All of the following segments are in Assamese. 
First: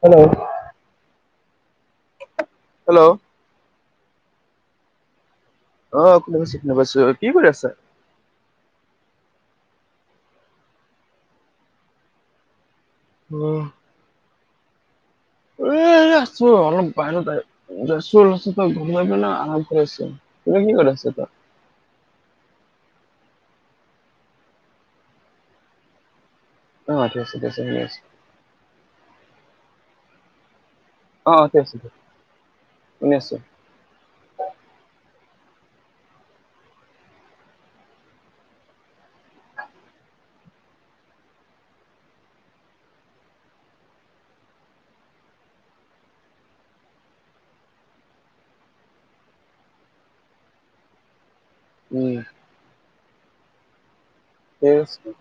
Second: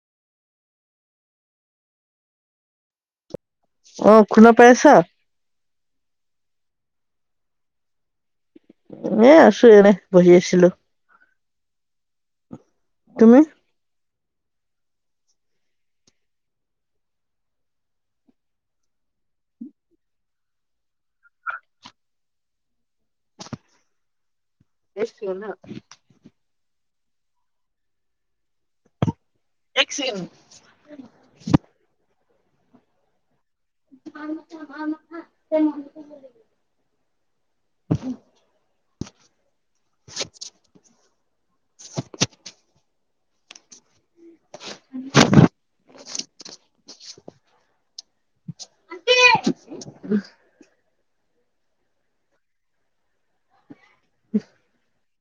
হেল্ল' হেল্ল' অঁ, শুনা পাইছা? অঁ, শুনি আছোঁ শুনি আছোঁ। কি কৰি আছা? এনেই আছো এনেই বহি আছিলোঁ। তুমি অঁ এ এনেই আছোঁ অলপ বাহিৰতে গছৰ তলতে। গৰম লাগে না আৰাম কৰি আছোঁ। তুমি কি কৰি আছিলা? এ চি অ ' না? অঁ, ঠিক আছে, ঠিক আছে, ঠিক আছে। এক চেকেণ্ড। অঁ, ঠিক আছে দিয়া শুনি আছোঁ। আলনেখাওঁ - বালনেখাওঁ কৈ নেথাকিবি মোক যে। [inaudible] আণ্টি হয়। [unintelligible] শুই আছিলোঁ।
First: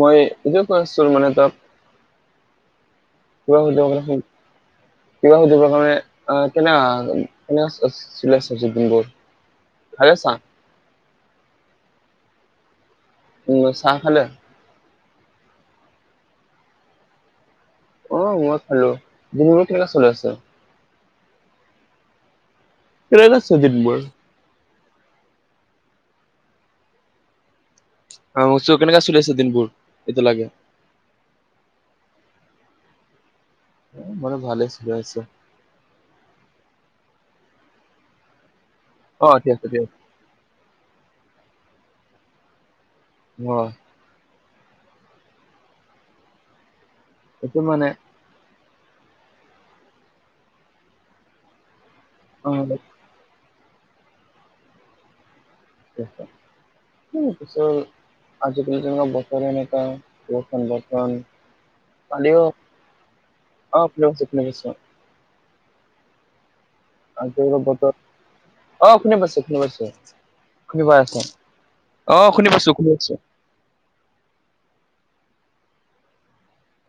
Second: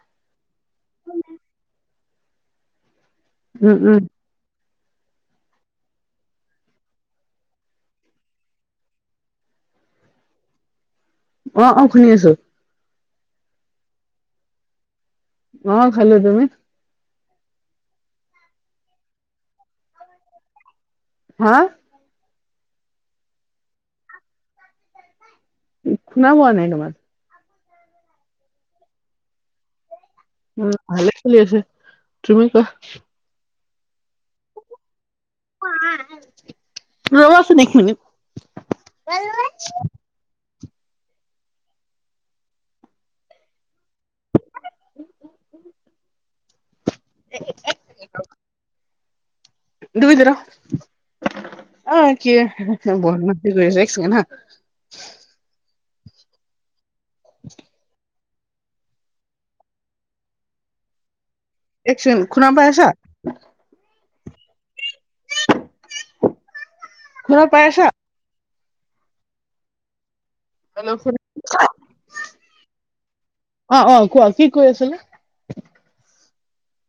মই এইটোৱে কৈ আছিলো মানে তাত মই শুই উম যোৱা উম আগলৈকে কৰিম। কিবা সুধিবৰ কাৰণে আ কেনেকাকে কেনেকা চা আছিলে [unintelligible] বোৰ আৰে চা অঁ, অ শুনি আছোঁ। উম, চাহ খালে? অঁ, খালো তুমি? অঁ, মই খালো। দিনবোৰ কেনে চলি আছে? হাঁ। কেনেকুৱা চলিছে দিনবোৰ? শুনা পোৱা নাই তোমাৰ অঁ উৎসৱত কেনেকা চলি আছে দিনবোৰ এতিয়ালৈকে? অঁ, ভাল চলি আছে। তুমি কোৱা? মোৰো ভালে চলি আছে। ৰ'বাচোন এক মিনিট। অঁ, ঠিক আছে দিয়া। অঁ সেইটো মানে দুইদৰো, অঁ কি হেহ্ অ', হেহ্, বতমাচি কৰি আছে এক ছেকেণ্ড হাঁ। ওঁ পিছত। আজিকালি তেনেকুৱা বতৰে এনেকুৱা বৰষুণ বৰষুণ। এক ছেকেণ্ড শুনা পাই আছা? অঁ, শুনি আছোঁ, শুনি আছোঁ। শুনা আজিকালি পাই আছা বতৰ অ শুনি পাইছোঁ, শুনি পাইছোঁ। শুনি হেল্ল' পাই শুনা আছা? অঁ, শুনি পাইছো, শুনি পাইছোঁ। অঁ, অঁ কোৱা, কি কৈ আছিলে?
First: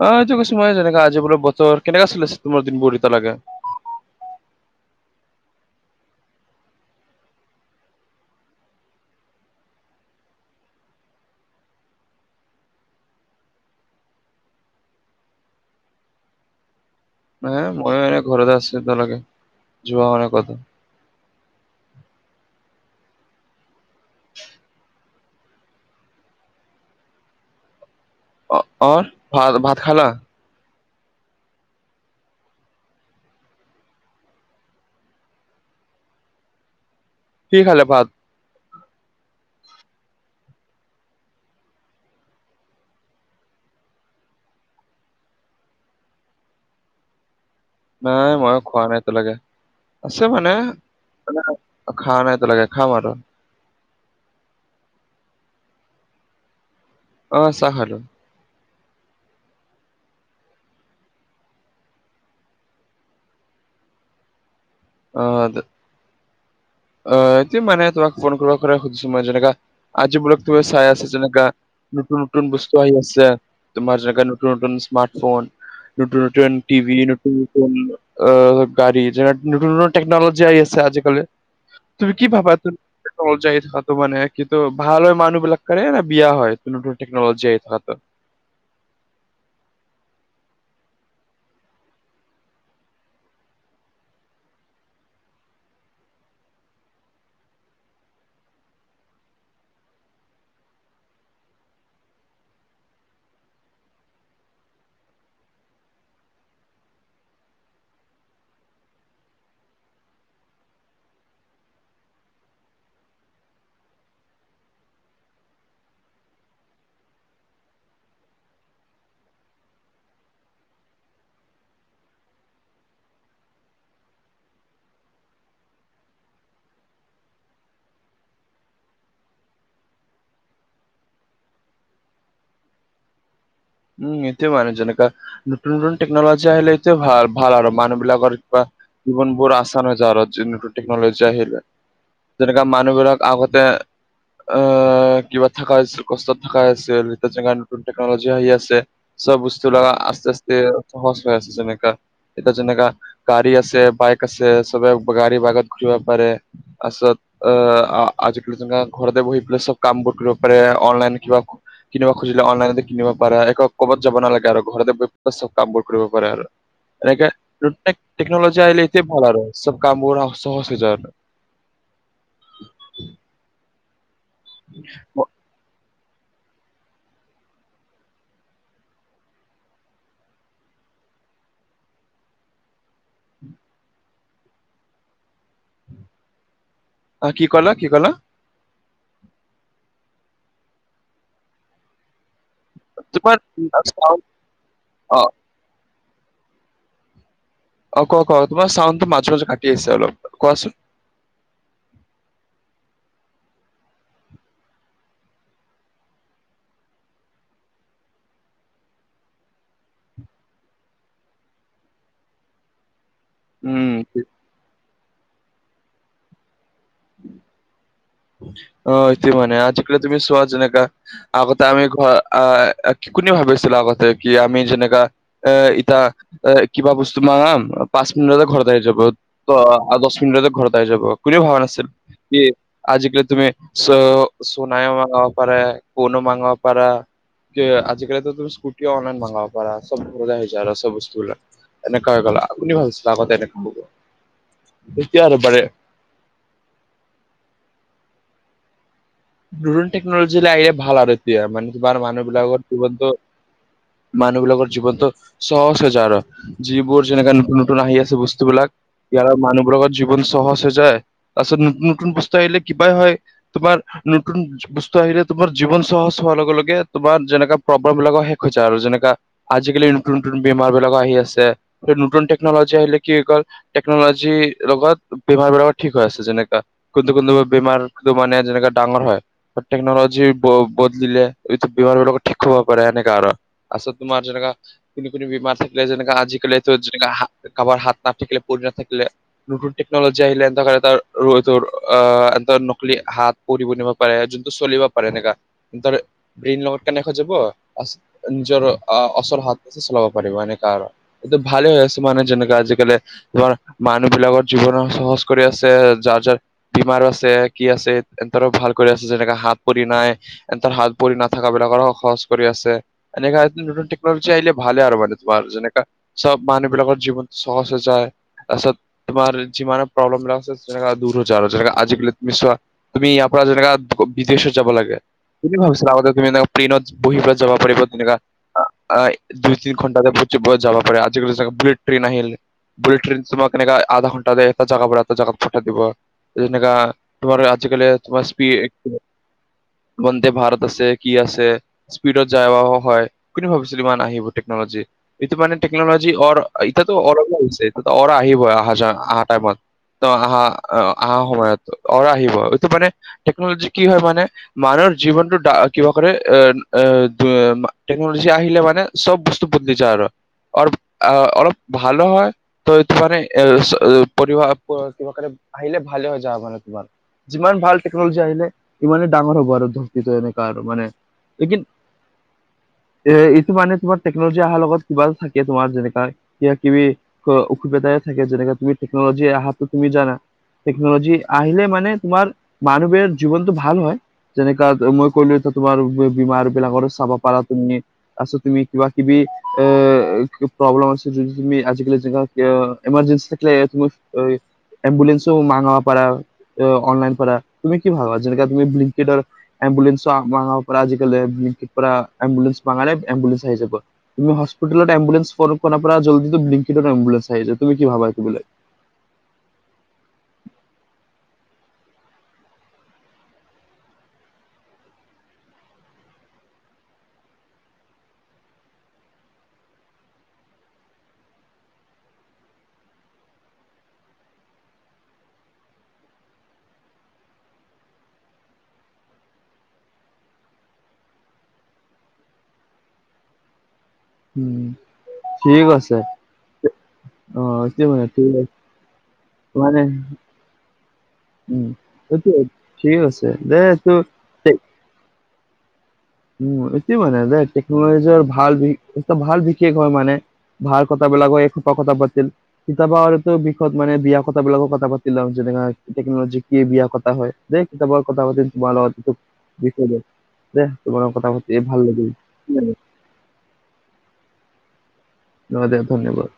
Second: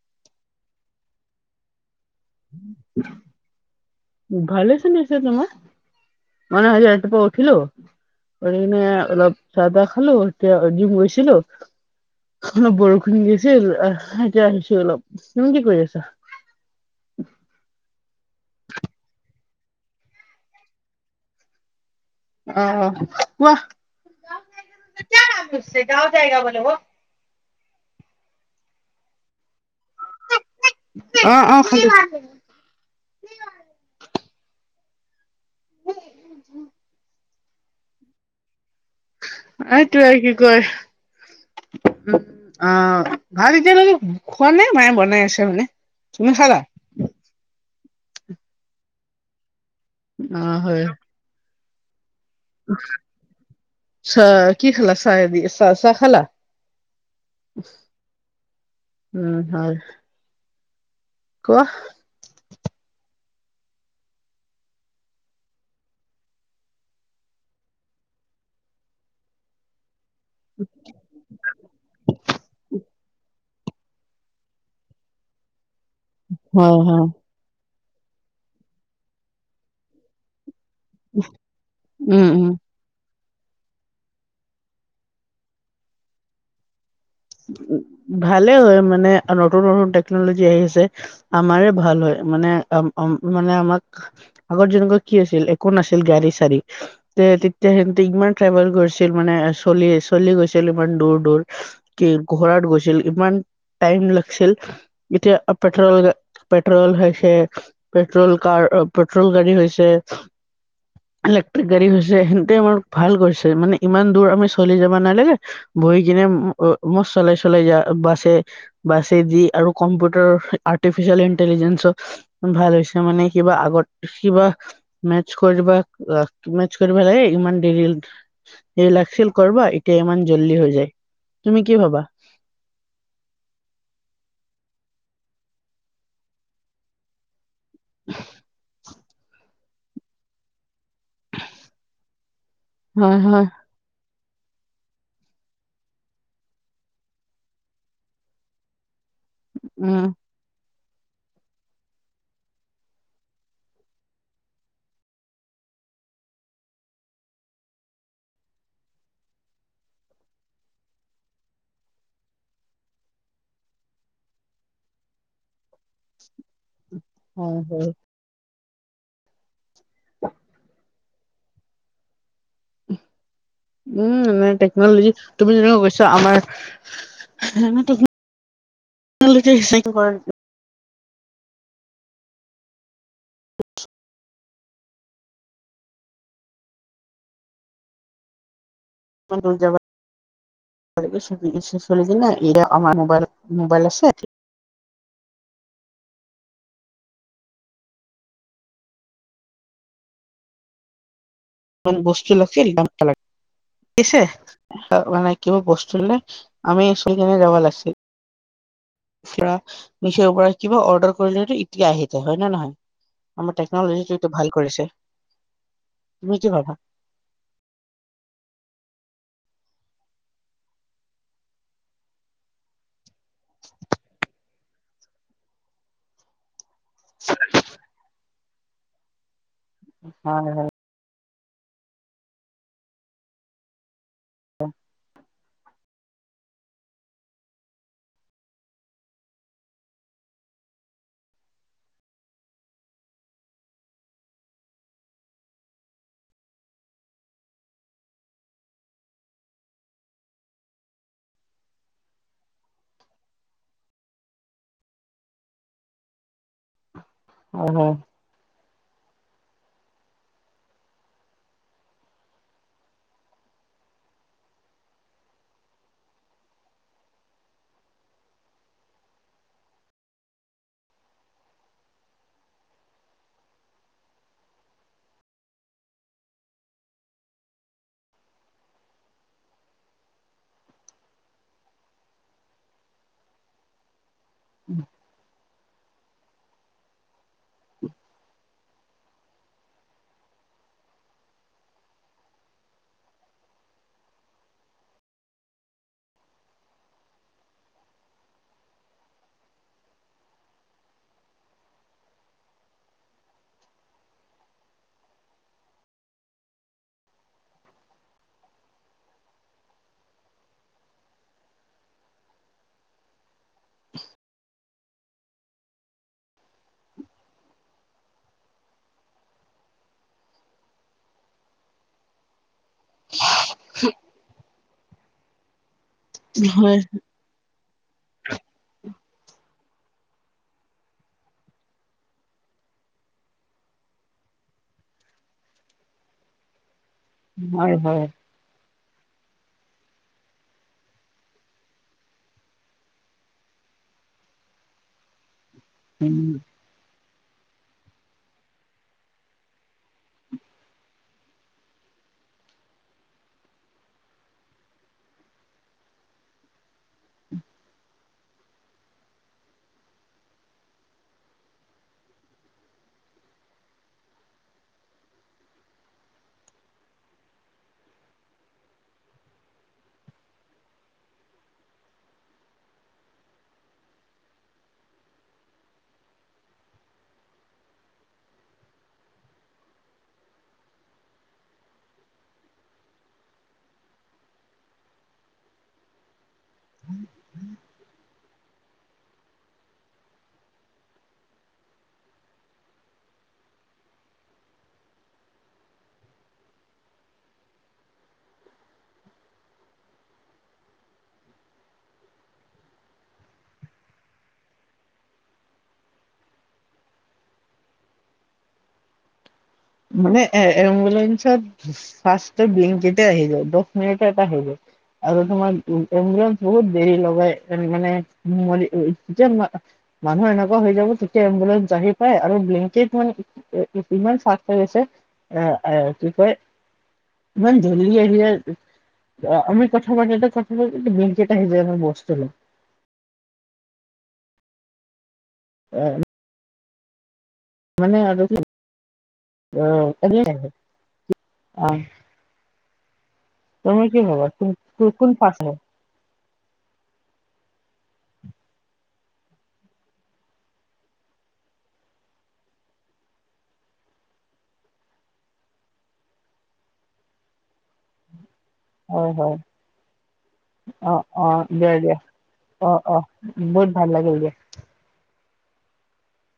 অঁ এইটো কৈছো মই যেনেকা আজি বোলো বতৰ কেনেকা চলি আছে তোমাৰ দিনবোৰ এতিয়ালৈকে। ভালেই চলি আছে, তোমাৰ? মানে আজি ৰাতিপুৱা উঠিলো উঠিকেনে অলপ চাহ- তাহ খালো। এতিয়া জিম গৈছিলো অলপ বৰষুণ দি আছিল আহ্ এতিয়া আহিছোঁ অলপ তুমি কি কৰি আছা? হে ময়ো এনে ঘৰতে আছো তৰ আগে, যোৱা হোৱা নাই কতো। অঁ কোৱা? [unintelligible] অৰ ভাল ভাত খালা? অঁ অঁ খালোঁ। কি খালে ভাত? এইটোৱে আ কি কয়। উম, অঁ ভাল এতিয়া খোৱা নাই মায়ে বনাই আছে মানে। তুমি খালা? নাই মই খোৱা নাই এতিয়ালৈকে, আছে মানে অ', হয় খোৱা নাই। তিয়ালগে খাম আৰু। চাহ কি খালা চাহ দি চাহ চাহ খালা। অঁ চাহ খালো। উম হয়, কোৱা? অঁ, অঁ সেইটোৱে মানে তোমাক ফোন কৰিব পৰা সুধিছো মই যেনেকা আজিবোলক তুমি চাই আছা যেনেকা নতুন নতুন বস্তু আহি আছে। তোমাৰ জেগা নতুন নতুন স্মাৰ্টফোন, নতুন নতুন হয়, টিভি। হয়, নতুন নতুন অ গাড়ী যেনে নতুন নতুন তেকনলজি আহি আছে আজি কালি, তুমি কি উম, উম। ভাবা তুম টেকনোলজি যাই থাকাতটো মানে কিন্তু ভাল হয় মানুহ বিলাক এ বেয়া হয়। নতুন নতুন টেকনোলজি আহি থকা ভালে হয় মানে নতুন নতুন টেকনোলজি আহি আছে। আমাৰে ভাল হয় মানে মানে আমাক আগৰ যেনকা কি আছিল একো নাছিল গাড়ী চাৰী। তে তেতিয়া সিহঁতি ইমান ট্ৰেভেল কৰিছিল মানে চলি চলি গৈছিল ইমান দূৰ দূৰ। কি ঘোঁৰাত গৈছিল ইমান টাইম লাগিছিল এতিয়া পেট্ৰ'ল গা পেট্ৰ'ল হৈছে, পেট্ৰ'ল কাৰ পেট্ৰ'ল গাড়ী হৈছে। ইলেক্ট্ৰিক গাড়ী হৈছে সেইটোৱে আমাৰ ভাল কৰিছে মানে ইমান দূৰ আমি চলি যাব নালাগে বহি কিনে চলাই চলাই যায় বাচে। বাছে দি আৰু কম্পিউটাৰ আৰ্টিফিচিয়েল ইন্টেলিজেন্ঞ্চ ভাল হৈছে মানে কিবা, আগত কিবা মেচ কৰিব মেচ কৰিব লাগে ইমান দেৰি দেৰি লাগছিল কৰব এতিয়া ইমান জল্দি হৈ যায়। তুমি কি ভাবা? উম এটোয়ে মানে যেনেকা, নতুন নতুন টেকন'লজি আহিলে এটোয়ে ভাল। ভাল আৰু মানুহ বিলাকৰ কিবা জীৱন বোৰ আচান হৈ যায় আৰু যি নতুন টেকনলজি যায় সেইবিলাক, আহিলে যেনেকা মানুহবিলাক হয় হয় আগতে আঁহ কিবা থকা হৈছিল কষ্টত থকা হৈছিল যিটো জেগাত নতুন টেকনলজি আহি আছে। চব বস্তু লগা উম আস্তে আস্তে সহজ হৈ আছে যেনেকা। এতিয়া যেনেকা গাড়ী আছে বাইক আছে সবে গাড়ী বাইকত ঘূৰিব পাৰে। আচ অ আজিকালি যেনেকা ঘৰতে বহি পেলাই চব কাম বোৰ কৰিব পাৰে, অনলাইন কিবা কিনিব খুজিলে অনলাইনতে কিনিব পাৰে ডাইৰেক্ট। ক'বাত যাব নালাগে আৰু ঘৰতে চব কাম বোৰ কৰিব পাৰে আৰু এনেকে হয় হয় প্ৰত্যেক টেকনোলজি আহিলে সেইটোৱে ভাল আৰু চব কামবোৰ সহজ হৈ যায়। উম নে টেকনলজি তুমি যেনেকে কৈছা আমাৰ [unintelligible] অ কি কলা কি কলা [unintelligible] চলি কি না এইতি আমাৰ মোবাইল তোমাৰ মোবাইল আছে অ অ ক ক তোমাৰ চাউণ্ডটো মাজে মাজ কাটি আহিছে অলপ কোৱাচোন মান বস্তু লাগিছিল দামটো লাগ- গিছে অ মানে কিবা বস্তুলে আমি [unintelligible] পৰা মিছৰৰ পৰা কিবা অৰ্ডাৰ কৰিলেটো ইতে আহি যায় হয় না নহয় আমাৰ উম টেকনলজি এইটো টো ভাল কৰিছে তুমি কি ভাবা অ এইটো মানে আজি-কালি তুমি চোৱা যেনেকা আগতে আমি ঘ আহ কি কোনে ভাবিছিল আগতে কি আমি যেনেকা এ ইটা এই কিবা বস্তু মাঙাম পাঁচ মিনিটতে ঘৰত আহি যাব ত আৰু দহ হয় মিনিটতে ঘৰত আহি যাব। কোনোৱে ভাবা নাছিল কি আজি-কালি তুমি চ [unintelligible] ফনো মাংগাৰ পাৰা তে আজি-কালি তো তুমি স্কুটিও অনলাইন মঙাব পাৰা সব ঘাৰতে আহি যায় আৰু সব বস্তুবিলাক। এনেকুৱা হৈ গ'ল আপুনি ভাবিছিলা আগতে এনেকুৱা হ'ব এতিয়া এনেদৰে নতুন টেকনলজী লৈ আহিলে ভাল আৰু এতিয়া মানে তোমাৰ মানুহবিলাকৰ [unintelligible] মানুহ বিলাকৰ জীৱনতো সহজ হৈ যায় আৰু যিবোৰ যেনেকে নতুন হয় নতুন আহি আছে বস্তুবিলাক ইয়াৰ মানুহ বিলাকৰ জীৱন সহজ হৈ যায় তাৰপিছত নতুন নতুন বস্তু আহিলে কিবাই হয় তোমাৰ নতুন বস্তু আহিলে তোমাৰ জীৱন সহজ হোৱাৰ লগে লগে তোমাৰ যেনেকা প্ৰব্লেম বিলাকো শেষ হৈ যায় আৰু যেনেকা আজি-কালি নতুন নতুন বেমাৰ বিলাকো আহি আছে নতুন টেকনলজি আহিলে কি হৈ গ'ল টেকনলজিৰ লগত বেমাৰ বিলাকো ঠিক হৈ আছে যেনেকা কোনটো কোনটো বেমাৰ ৰূপটো মানে যেনেকা ডাঙৰ হয় টেকনলজিৰ ব বদলিলে এইটো বেমাৰবিলাকো ঠিক হ'ব পাৰে সেনেকা আৰু। তাৰপিছত তোমাৰ যেনেকা কোনো কোনো বেমাৰ থাকিলে যেনেকে আজি-কালিটো যেনেকা কাবাৰ হাত নাথাকিলে ভৰি নাথাকিলে নতুন টেকনলজি আহিলে এন তকা এতাৰ ৰজৰ এনত নকলি হাত কৰিব নিব পাৰে যোনটো চলিব পাৰে সেনেকা ধৰ ব্ৰেইন লগত কানেক্ট হৈ যাব। নিজৰ অ আ ওচৰ হাত চলাব পাৰিব এনেকুৱা আৰু এইটো ভালে হৈ আছে মানুহ যেনকা আজি-কালি তোমাৰ মানুহ বিলাকৰ জীৱন সহজ কৰি আছে যাৰ যাৰ বেমাৰ আছে কি আছে এ ধৰ ভাল কৰি আছে যেনেকাে হাত, ভৰি নাই এনতাৰ হাত, ভৰি নাথাকা বিলাকৰো সহজ কৰি আছে এনেকা নতুন নতুন টেকনলজি আহিলে ভালে আৰু মানে তোমাৰ যেনেকা চব মানুহ বিলাকৰ জীৱন সহজ হৈ যায়। তাৰপিছত তোমাৰ যিমানে প্ৰব্লেম বিলাক আছে যেনেকা দূৰ হৈ যায় আৰু যেনেকা আজি-কালি তুমি চোৱা তুমি ইয়াৰ পৰা যেনেকা বিদেশত যাব লাগে তুমি ভাবিছিলা আগতে তুমি এনেকা হয় প্লেইনট বহি পেলাই যাব পাৰিবা তেনেকুৱা। দুই, তিনি ঘণ্টাতে [unintelligible] যাব পাৰে আজি-কালি [unintelligible] বুলেট ট্ৰেইন আহিল। বুলেট ট্ৰেইনে তোমাক কেনেকা আধা ঘণ্টাতে এটা জাগা পৰা এটা জাগাত পঠাই দিব যেনেকা হয় হয় এক্সিৰিয়েক্স বন্দে ভাৰত আছে কি আছে স্পীডত যায় আও আও হয় কিন্তু ম ভাবিছিলো ইমান আহিব টেকনলজি এইটো মানে টেকনলজি উম অৰ এতিয়াতো অৰ হৈছে এতিয়া অৰা আহিবই আহা যোৱা আহা টাইমত ত আহাহা আ আহা সময়ত অৰ আহিব এইটো মানে টেকনলজি কি হয় মানে মানুহৰ জীৱনটো দা কিবা কৰে এ এ টেকনলজি আহিলে মানে চব বস্তু বদলি যায় আৰু অ অলপ ভালো হয় ত এইটো মানে এ চ পৰিবা প কিবা কাণে আহিলে ভালে হৈ যাবা মানে তোমাৰ যিমান ভাল টেকনলজি আহিলে সিমানেই ডাঙৰ হ'ব আৰু [unintelligible] এনেকা আৰু মানে লেকিন এ এইটো মানে তোমাৰ টেকনলজি অহাৰ লগত কিবা থাকে তোমাৰ যেনেকা কিবা কিবি ক অসুবিধাই থাকে যেনেকে তুমি টেকনলজি আহাটো তুমি জানা টেকনোলজি আহিলে মানে তোমাৰ মানুহবোৰে জীৱনটো ভাল হয় যেনেকা মই কলো তো তোমাৰ বি বিমাৰ বিলাকৰো চাব পাৰা তুমি আছো তুমি কিবা কিবি এ প্ৰব্লেম আছে যদি তুমি আজিকালি যেগা ইঅ এমাৰজেঞ্চি থাকিলে তুমি এম্বুলেন্সও মাঙাবা পাৰা অনলাইন পৰা তুমি কি ভাবা যেনেক তুমি ফ্লিপকেডৰ এম্বুলেঞ্চ [unintelligible] পৰা আজিকালি [unintelligible] পৰা এমুলেঞ্চ মাঙালে এম্বুলেঞ্চ আহি যাব তুমি হস্পিতালত এম্বুলেঞ্চ জল্দি জল্দি [unintelligible] তুমি কি ভাবা [unintelligible] মানে এ এম্বুলেন্সত ফাৰ্ষ্ট বিংটোতে আহিব দছ মিনিট আহিব আৰু তোমাৰ এম্বুলেন্স বহুত দেৰি লগাই হেতু কাণে [unintelligible] মানুহ এনেকুৱা হৈ যাব তেতিয়া এম্বুলেঞ্চ আহি পায় আৰু ব্লেকেট মানে ই ই ইমান চা হৈ গৈছে আ আ কি কয় ইমান ধূলি আহিয়ে আমি কথা পাতোতে পাতোতে বিংকেট আহি যায় মোৰ বস্তু উম ঠিক এ, আছে অ এতিয়া মানে আৰু কি এতিয়ালৈ অ খোৱা নাই এনেই আহে। অ, উম সেইটোৱে ঠিক আছে দে তুমি এইটো কি ভাবা কোন কোন পাছ হব উম এইটো মানে দে টেকনলজি আৰ ভাল ভাল বিশেষ হয় মানে ভাল কথাবেলাক এই হোপা কথা পতিম কিতাপৰ আৰুতো বিষয় মানে বিয়া কথাবিলাকো কথা পাতি লম যেনেকা টেকনলজি কি বিয়া কথা হয় দে কিতাপ কথা পাতিম তোমাৰ লগত হয় সেটো হয় বিষয় লৈ দে অ তোমাৰ লগত অ কথা পাতি দিয়া ভাল দিয়া লাগিল। অ অ বহুত ভাল লাগিল দিয়া অ দিয়া ধন্যবাদ